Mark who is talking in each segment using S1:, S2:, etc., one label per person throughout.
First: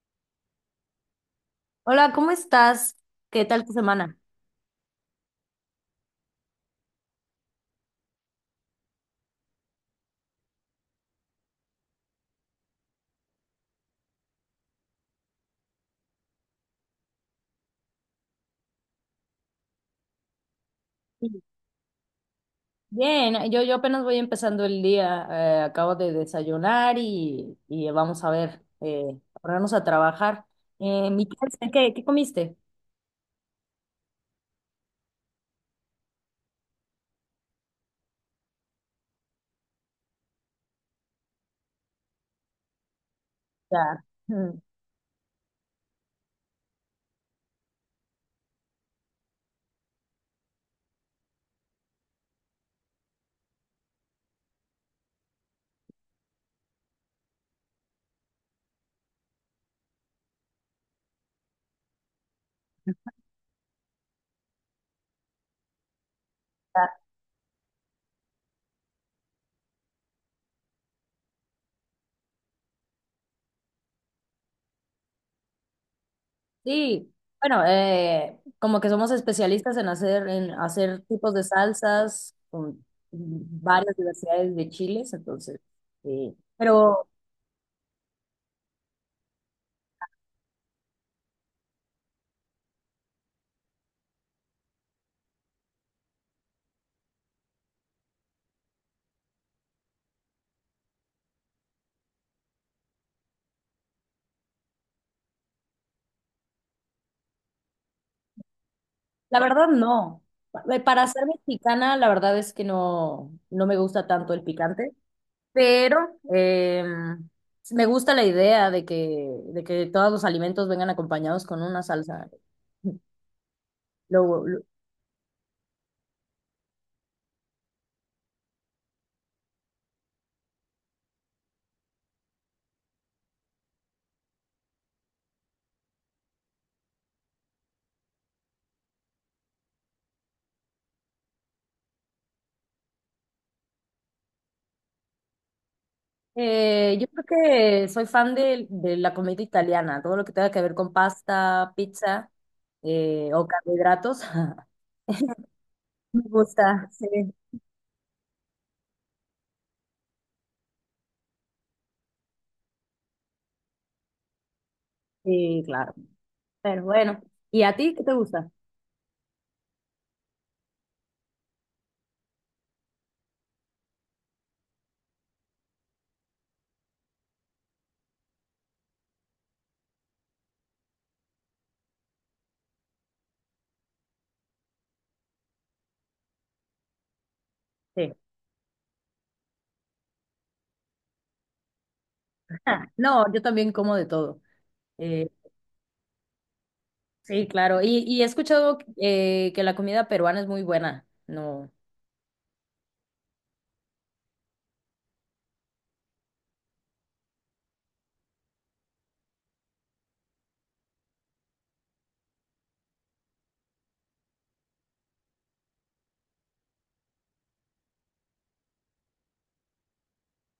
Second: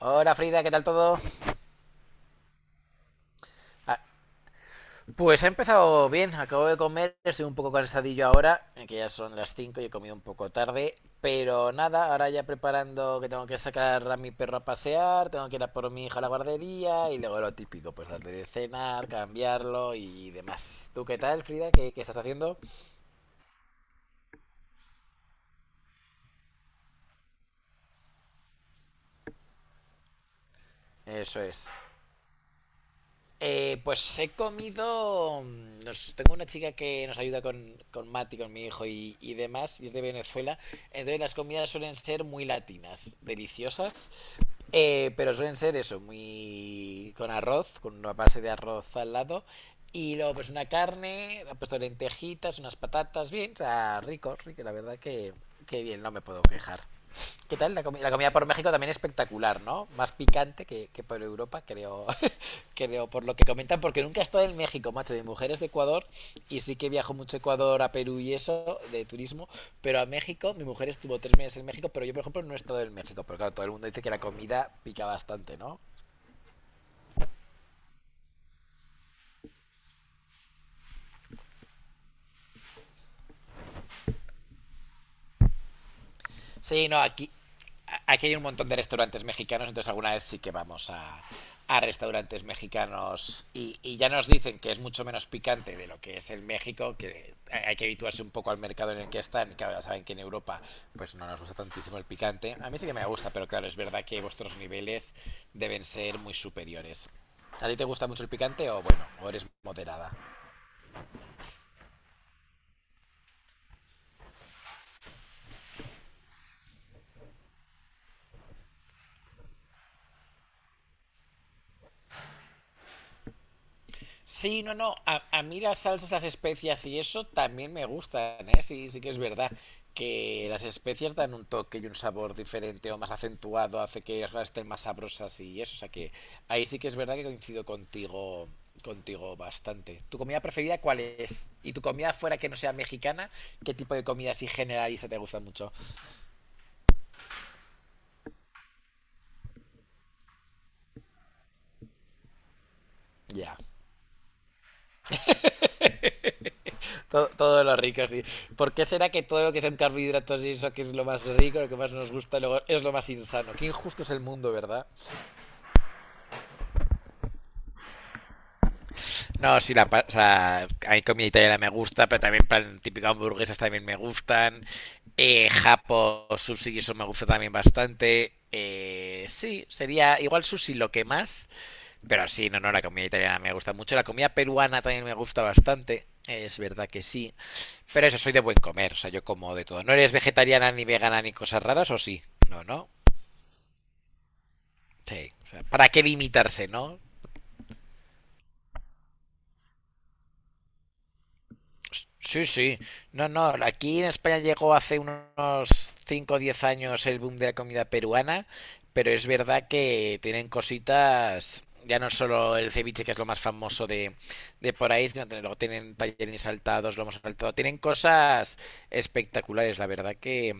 S1: Hola, Frida, ¿qué tal todo?
S2: Hola, ¿cómo estás? ¿Qué tal tu
S1: Ah,
S2: semana?
S1: Pues he empezado bien, acabo de comer, estoy un poco cansadillo ahora, que ya son las 5 y he comido un poco tarde, pero nada, ahora ya preparando que tengo que sacar a mi perro a pasear, tengo que ir a por mi hija a la guardería y luego lo típico, pues darle de cenar, cambiarlo y demás. ¿Tú qué
S2: Sí.
S1: tal, Frida? ¿Qué estás haciendo?
S2: Bien, yo apenas voy empezando el día, acabo de desayunar y vamos a ver, ponernos a trabajar. Mi
S1: Eso
S2: clase,
S1: es.
S2: ¿qué comiste?
S1: Pues he comido. Nos, tengo una chica que nos ayuda con Mati, con mi hijo y demás, y es de Venezuela. Entonces las comidas suelen ser muy latinas,
S2: Ya.
S1: deliciosas,
S2: mm,
S1: pero suelen ser eso, muy con arroz, con una base de arroz al lado, y luego pues una carne, ha puesto lentejitas, unas patatas, bien, o sea, rico, rico, la verdad que bien, no me puedo quejar. ¿Qué tal? La comida por México también espectacular, ¿no? Más picante que por Europa, creo, creo, por lo que comentan, porque nunca he estado en México, macho. Mi mujer es de Ecuador y sí que
S2: ya.
S1: viajo mucho a Ecuador, a Perú y eso, de turismo, pero a México, mi mujer estuvo 3 meses en México, pero yo, por ejemplo, no he estado en México, pero claro, todo el mundo dice que la comida pica bastante, ¿no?
S2: Sí, bueno, como que somos especialistas en hacer tipos de salsas con varias diversidades de chiles, entonces, sí.
S1: Sí, no,
S2: Pero
S1: aquí hay un montón de restaurantes mexicanos, entonces alguna vez sí que vamos a restaurantes mexicanos y ya nos dicen que es mucho menos picante de lo que es en México, que hay que habituarse un poco al mercado en el que están, y claro, ya saben que en Europa pues no nos gusta tantísimo el picante. A mí sí que me gusta, pero claro, es verdad que vuestros niveles deben ser muy superiores. ¿A ti te gusta mucho el picante o bueno, o
S2: la
S1: eres
S2: verdad,
S1: moderada?
S2: no. Para ser mexicana, la verdad es que no, no me gusta tanto el picante, pero eh, me gusta la idea de que todos los alimentos vengan acompañados con una salsa. Lo-
S1: Sí,
S2: lo-
S1: no, no. A mí las salsas, las especias y eso también me gustan, ¿eh? Sí, sí que es verdad que las especias dan un toque y un sabor diferente o más acentuado, hace que las cosas estén más sabrosas y eso. O sea que ahí sí que es verdad que coincido contigo, contigo bastante. ¿Tu comida preferida cuál es? ¿Y tu comida fuera que no sea mexicana? ¿Qué tipo de comida así generalista te gusta mucho?
S2: yo creo que soy fan de la comida italiana, todo lo que tenga que ver con pasta, pizza, o
S1: Ya.
S2: carbohidratos. Me gusta, sí,
S1: Todo, todo lo rico, sí. ¿Por qué será que todo lo que sean carbohidratos y eso que es lo más rico, lo que más nos gusta, luego es lo más insano? Qué injusto es el mundo, ¿verdad?
S2: sí, claro. Pero bueno, ¿y a ti qué te gusta?
S1: No, sí, o sea, a mí comida italiana me gusta, pero también plan típico hamburguesas también me gustan. Japo, sushi, eso me gusta también bastante. Sí, sería igual sushi lo que más, pero sí, no, no, la comida italiana me gusta mucho. La comida peruana también me gusta bastante, es verdad que sí. Pero
S2: Sí.
S1: eso, soy de buen comer, o sea, yo como de todo. ¿No eres vegetariana ni vegana ni cosas raras o sí? No, no.
S2: No, yo también como de todo. Eh,
S1: Sí, o sea, ¿para qué limitarse, no?
S2: sí, claro. Y he escuchado, que la comida peruana es muy buena. No.
S1: Sí, sí. No, no, aquí en España llegó hace unos 5, o 10 años el boom de la comida peruana, pero es verdad que tienen cositas, ya no solo el ceviche, que es lo más famoso de por ahí, sino que luego tienen tallerines saltados, hemos saltado, tienen cosas espectaculares, la verdad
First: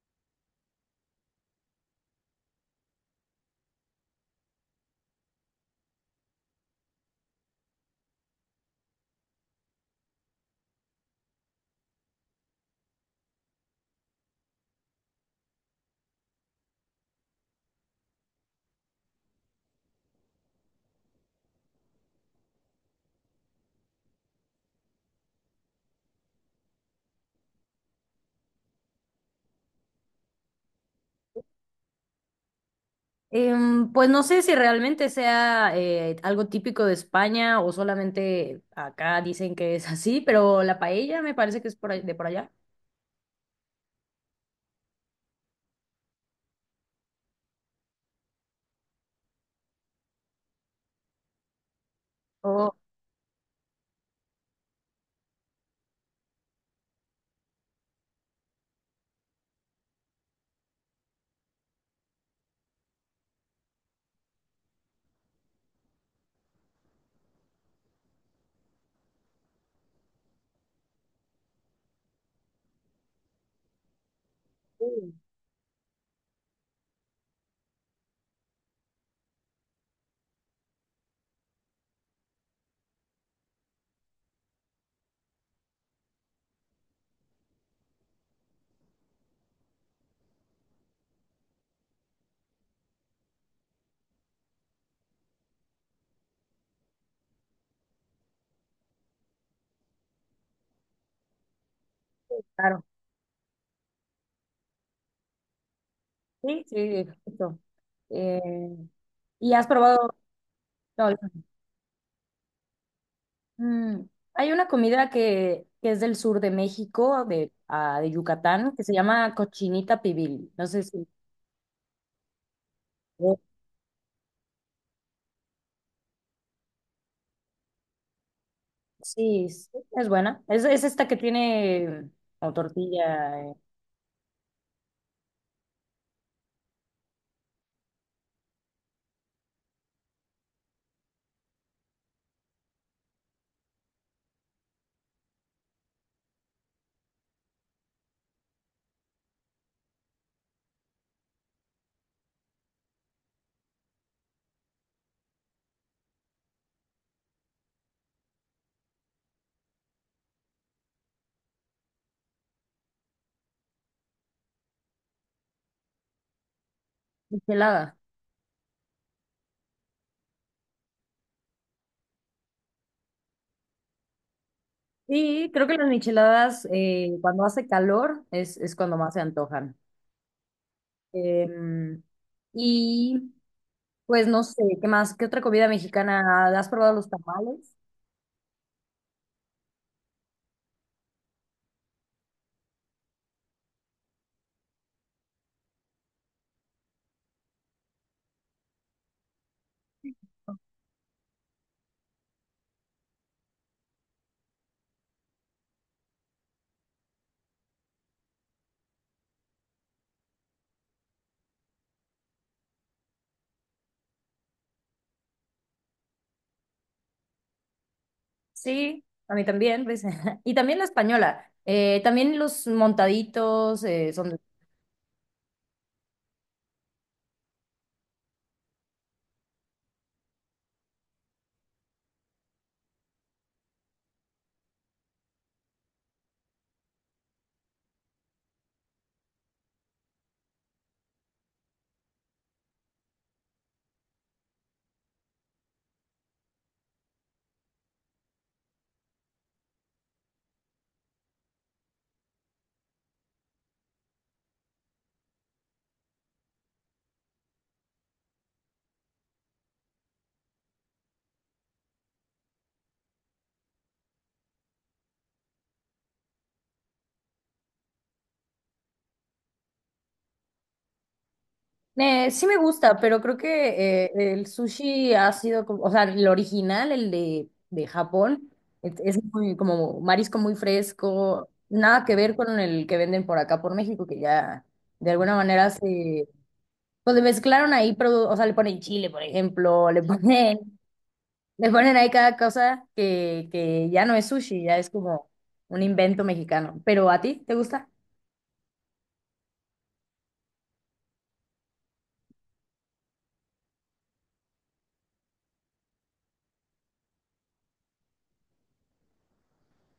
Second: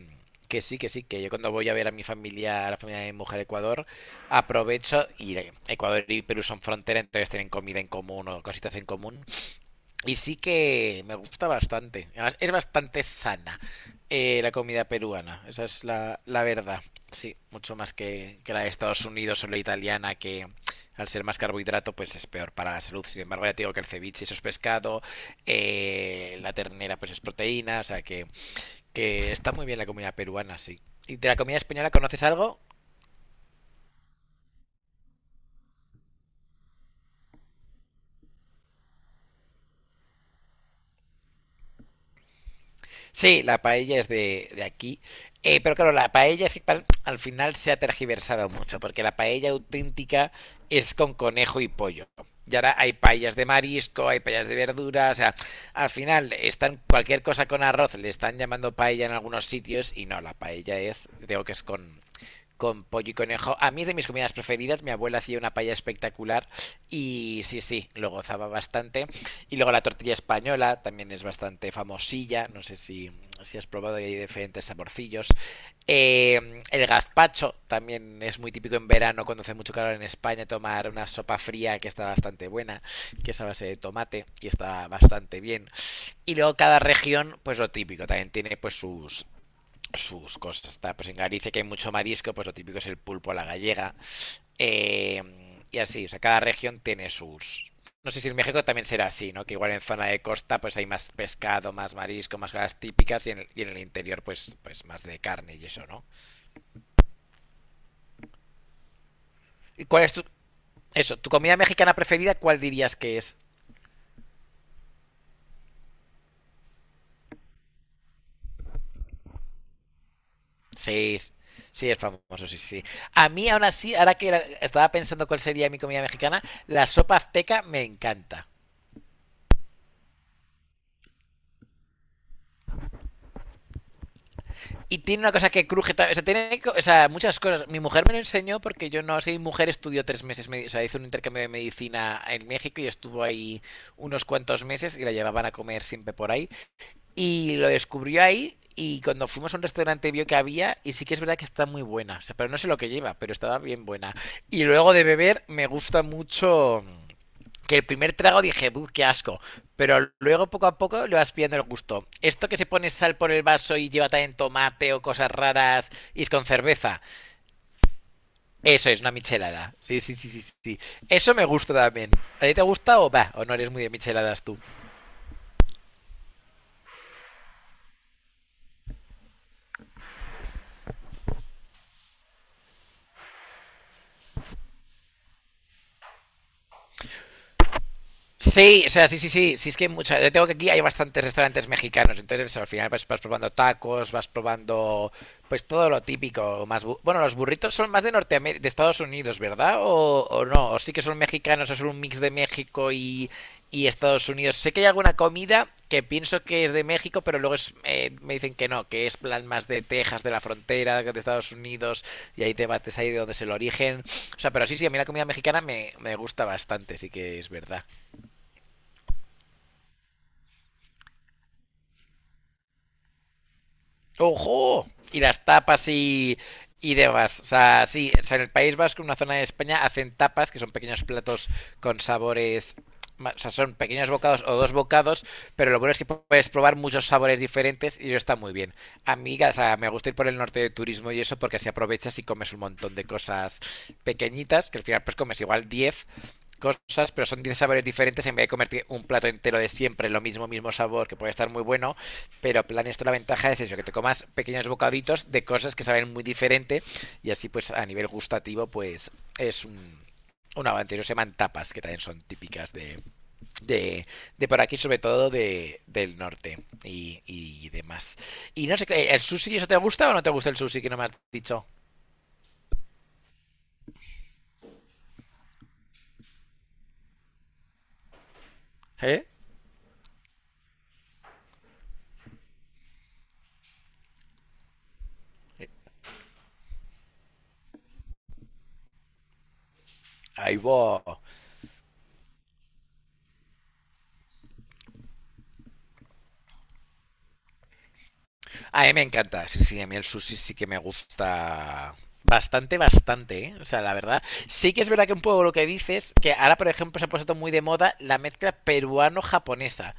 S1: que sí, que sí, que yo cuando voy a ver a mi familia, a la familia de mi mujer a Ecuador, aprovecho y Ecuador y Perú son frontera, entonces tienen comida en común o cositas en común y sí que me gusta bastante. Además, es bastante sana, la comida peruana. Esa es la, la verdad. Sí, mucho más que la de Estados Unidos o la italiana, que al ser más carbohidrato, pues es peor para la salud. Sin embargo, ya te digo que el ceviche eso es pescado, la ternera pues es proteína. O sea que está muy bien la comida peruana, sí. ¿Y de la comida española conoces algo?
S2: Pues no sé si realmente sea algo típico de España o solamente acá dicen que es así, pero la paella me parece que es de por allá.
S1: Sí, la paella es de aquí. Pero claro, la paella es que al final se ha tergiversado mucho, porque la paella auténtica es con conejo y pollo. Y
S2: Oh,
S1: ahora hay paellas de marisco, hay paellas de verduras, o sea, al final están cualquier cosa con arroz, le están llamando paella en algunos sitios y no, la paella es, digo que es con pollo y conejo. A mí es de mis comidas preferidas. Mi abuela hacía una paella espectacular y sí, sí, lo gozaba bastante. Y luego la tortilla española también es bastante famosilla. No sé si, si has probado, hay diferentes
S2: sí,
S1: saborcillos. El gazpacho también es muy típico en verano cuando hace mucho calor en España tomar una sopa fría que está bastante buena, que es a base de tomate y está bastante bien. Y luego cada región, pues lo típico, también tiene pues sus cosas. Está, pues en Galicia que hay mucho marisco, pues lo típico es el pulpo a la gallega. Eh, y así, o sea, cada región tiene sus... No sé si en México también será así, ¿no? Que igual en zona de costa pues hay más pescado, más
S2: sí,
S1: marisco, más cosas
S2: claro.
S1: típicas y en el interior pues, pues más de carne y eso, ¿no?
S2: Sí, sí, justo. Eh, ¿Y has
S1: ¿Y cuál
S2: probado?
S1: es tu...
S2: No,
S1: Eso, tu comida mexicana preferida, ¿cuál dirías que es?
S2: mm, hay una comida que es del sur de México, de, de Yucatán, que se llama cochinita pibil. No sé si...
S1: Sí, sí, es famoso, sí, sí. A mí aún así, ahora que estaba pensando cuál sería mi comida mexicana, la sopa azteca me encanta.
S2: Sí, sí, es buena. Es esta que tiene como tortilla,
S1: Y tiene una cosa que cruje. O sea, tiene, o sea, muchas cosas. Mi mujer me lo enseñó porque yo no sé. Mi mujer estudió 3 meses. O sea, hizo un intercambio de medicina en México y estuvo ahí unos cuantos meses y la llevaban a comer siempre por ahí. Y lo descubrió ahí y cuando fuimos a un restaurante vio que había y sí que es verdad que está muy buena. O sea, pero no sé lo que lleva, pero estaba bien buena. Y luego de beber me gusta mucho que el primer trago dije, "Buh, qué asco." Pero luego poco a poco le vas pillando el gusto. Esto que se pone sal por el vaso y lleva también tomate o cosas raras y es con cerveza.
S2: michelada.
S1: Eso es una michelada. Sí, sí, sí, sí, sí. Eso me gusta también. ¿A ti te gusta o va? ¿O no eres muy de micheladas tú?
S2: Sí, creo que las micheladas, cuando hace calor es cuando más se antojan. Em, y pues no sé, ¿qué más? ¿Qué otra comida mexicana? ¿Has probado los tamales?
S1: Sí, o sea, sí, sí, sí, sí, es que hay mucha, yo tengo que aquí hay bastantes restaurantes mexicanos, entonces al final vas, vas probando tacos, vas probando pues todo lo típico, más bueno, los burritos son más de Norteamérica, de Estados Unidos, ¿verdad? O no, o sí que son mexicanos, o son un mix de México y Estados Unidos. Sé que hay alguna comida que pienso que es de México, pero luego es, me dicen que no, que es plan más de Texas, de la frontera, de Estados Unidos, y hay debates ahí de dónde es el origen. O sea, pero sí, sí, a mí la comida mexicana me gusta bastante, sí que es verdad.
S2: Sí, a mí también, pues. Y también la española. También los montaditos, son...
S1: ¡Ojo! Y las tapas y demás. O sea, sí, o sea, en el País Vasco, en una zona de España, hacen tapas, que son pequeños platos con sabores. O sea, son pequeños bocados o dos bocados, pero lo bueno es que puedes probar muchos sabores diferentes y eso está muy bien. Amiga, o sea, me gusta ir por el norte de turismo y eso porque así aprovechas y comes un montón de cosas pequeñitas, que al final pues comes igual 10 cosas, pero son 10 sabores diferentes en vez de comerte un plato entero de siempre, lo mismo, mismo sabor, que puede estar muy bueno, pero plan esto la ventaja es eso, que te comas pequeños bocaditos de cosas que saben muy diferente y así pues a nivel gustativo pues es un avance. No se llaman tapas, que también son típicas de, de por aquí, sobre todo de, del norte y demás. Y no sé, ¿el sushi eso te gusta o no te gusta el sushi que no me has dicho?
S2: Sí me gusta, pero creo que el sushi ha sido, o sea, el original, el de Japón, es
S1: ¿Eh?
S2: muy, como marisco muy fresco, nada que ver con el que venden por acá, por México, que ya de alguna manera se, pues le mezclaron ahí, o sea, le ponen chile, por ejemplo, le
S1: Ahí
S2: ponen,
S1: va.
S2: le ponen ahí cada cosa que ya no es sushi, ya es como un invento mexicano. Pero ¿a ti te gusta?
S1: A mí me encanta, sí, sí, a mí el sushi sí que me gusta bastante, bastante, ¿eh? O sea, la verdad, sí que es verdad que un poco lo que dices, que ahora, por ejemplo, se ha puesto muy de moda la mezcla peruano-japonesa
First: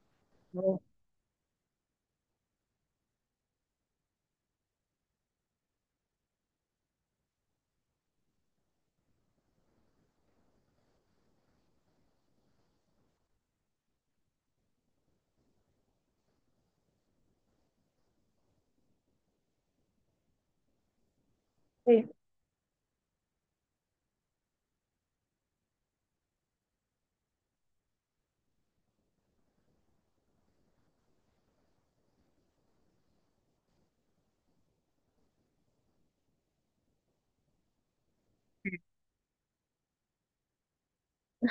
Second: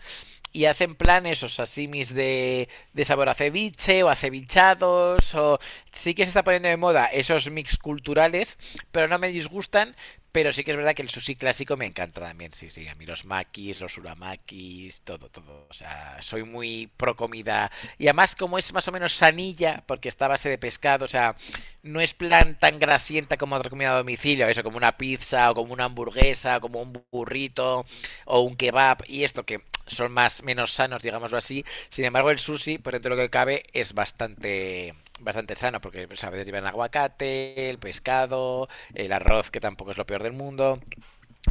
S1: y
S2: No.
S1: hacen planes o sasimis de sabor a ceviche o a cevichados o sí que se está poniendo de moda esos mix culturales, pero no me disgustan, pero sí que es verdad que el sushi clásico me encanta también, sí, sí, a mí los makis, los uramakis, todo, todo, o sea, soy muy pro comida y además como es más o menos sanilla, porque está a base de pescado, o sea, no
S2: Sí,
S1: es plan tan grasienta como otra comida a domicilio, eso, como una pizza o como una hamburguesa o como un burrito, o un kebab y esto que son más menos sanos, digámoslo así. Sin embargo, el sushi, por dentro de lo que cabe, es bastante bastante sano porque pues, a veces llevan aguacate, el pescado, el arroz que tampoco es lo peor del mundo.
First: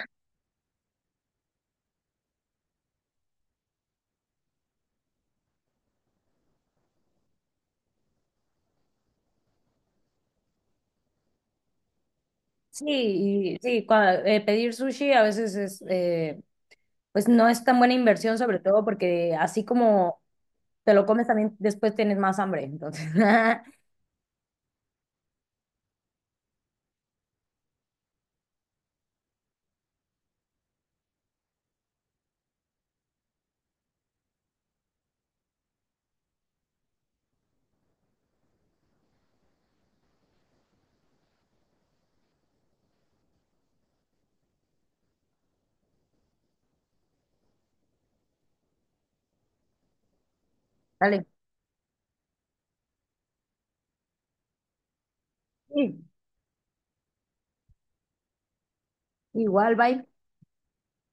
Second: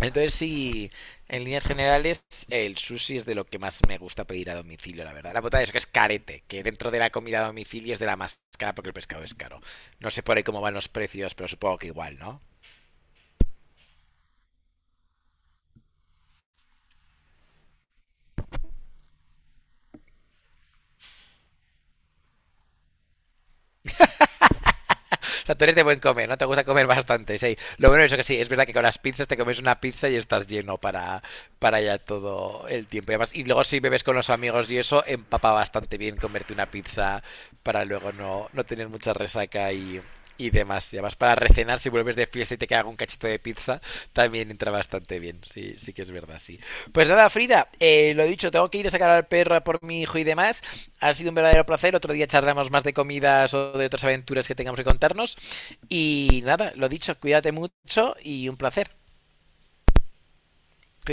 S1: Entonces sí, en líneas generales el sushi es de lo que más me gusta pedir a domicilio, la verdad. La putada es que es carete, que dentro de la comida a domicilio es de la más cara porque el pescado es caro. No sé por ahí cómo van los precios, pero supongo que igual, ¿no?
S2: sí, sí, pedir sushi a veces es... pues no es tan buena inversión, sobre todo porque así como te lo comes también después tienes más hambre. Entonces,
S1: O sea, tú eres de buen comer, ¿no? Te gusta comer bastante, sí. Lo bueno es que sí, es verdad que con las pizzas te comes una pizza y estás lleno para ya todo el tiempo. Y, además, y luego si bebes con los amigos y eso, empapa bastante bien comerte una pizza para luego no, no tener mucha resaca y demás. Y además para recenar, si vuelves de fiesta y te queda un cachito de pizza, también entra bastante bien. Sí, sí que es verdad, sí. Pues nada, Frida, lo dicho, tengo que ir a sacar al perro por mi hijo y demás. Ha
S2: dale.
S1: sido un verdadero placer. Otro día charlamos más de comidas o de otras aventuras que tengamos que contarnos.
S2: Sí,
S1: Y nada, lo dicho, cuídate mucho y un placer.
S2: igual, bye.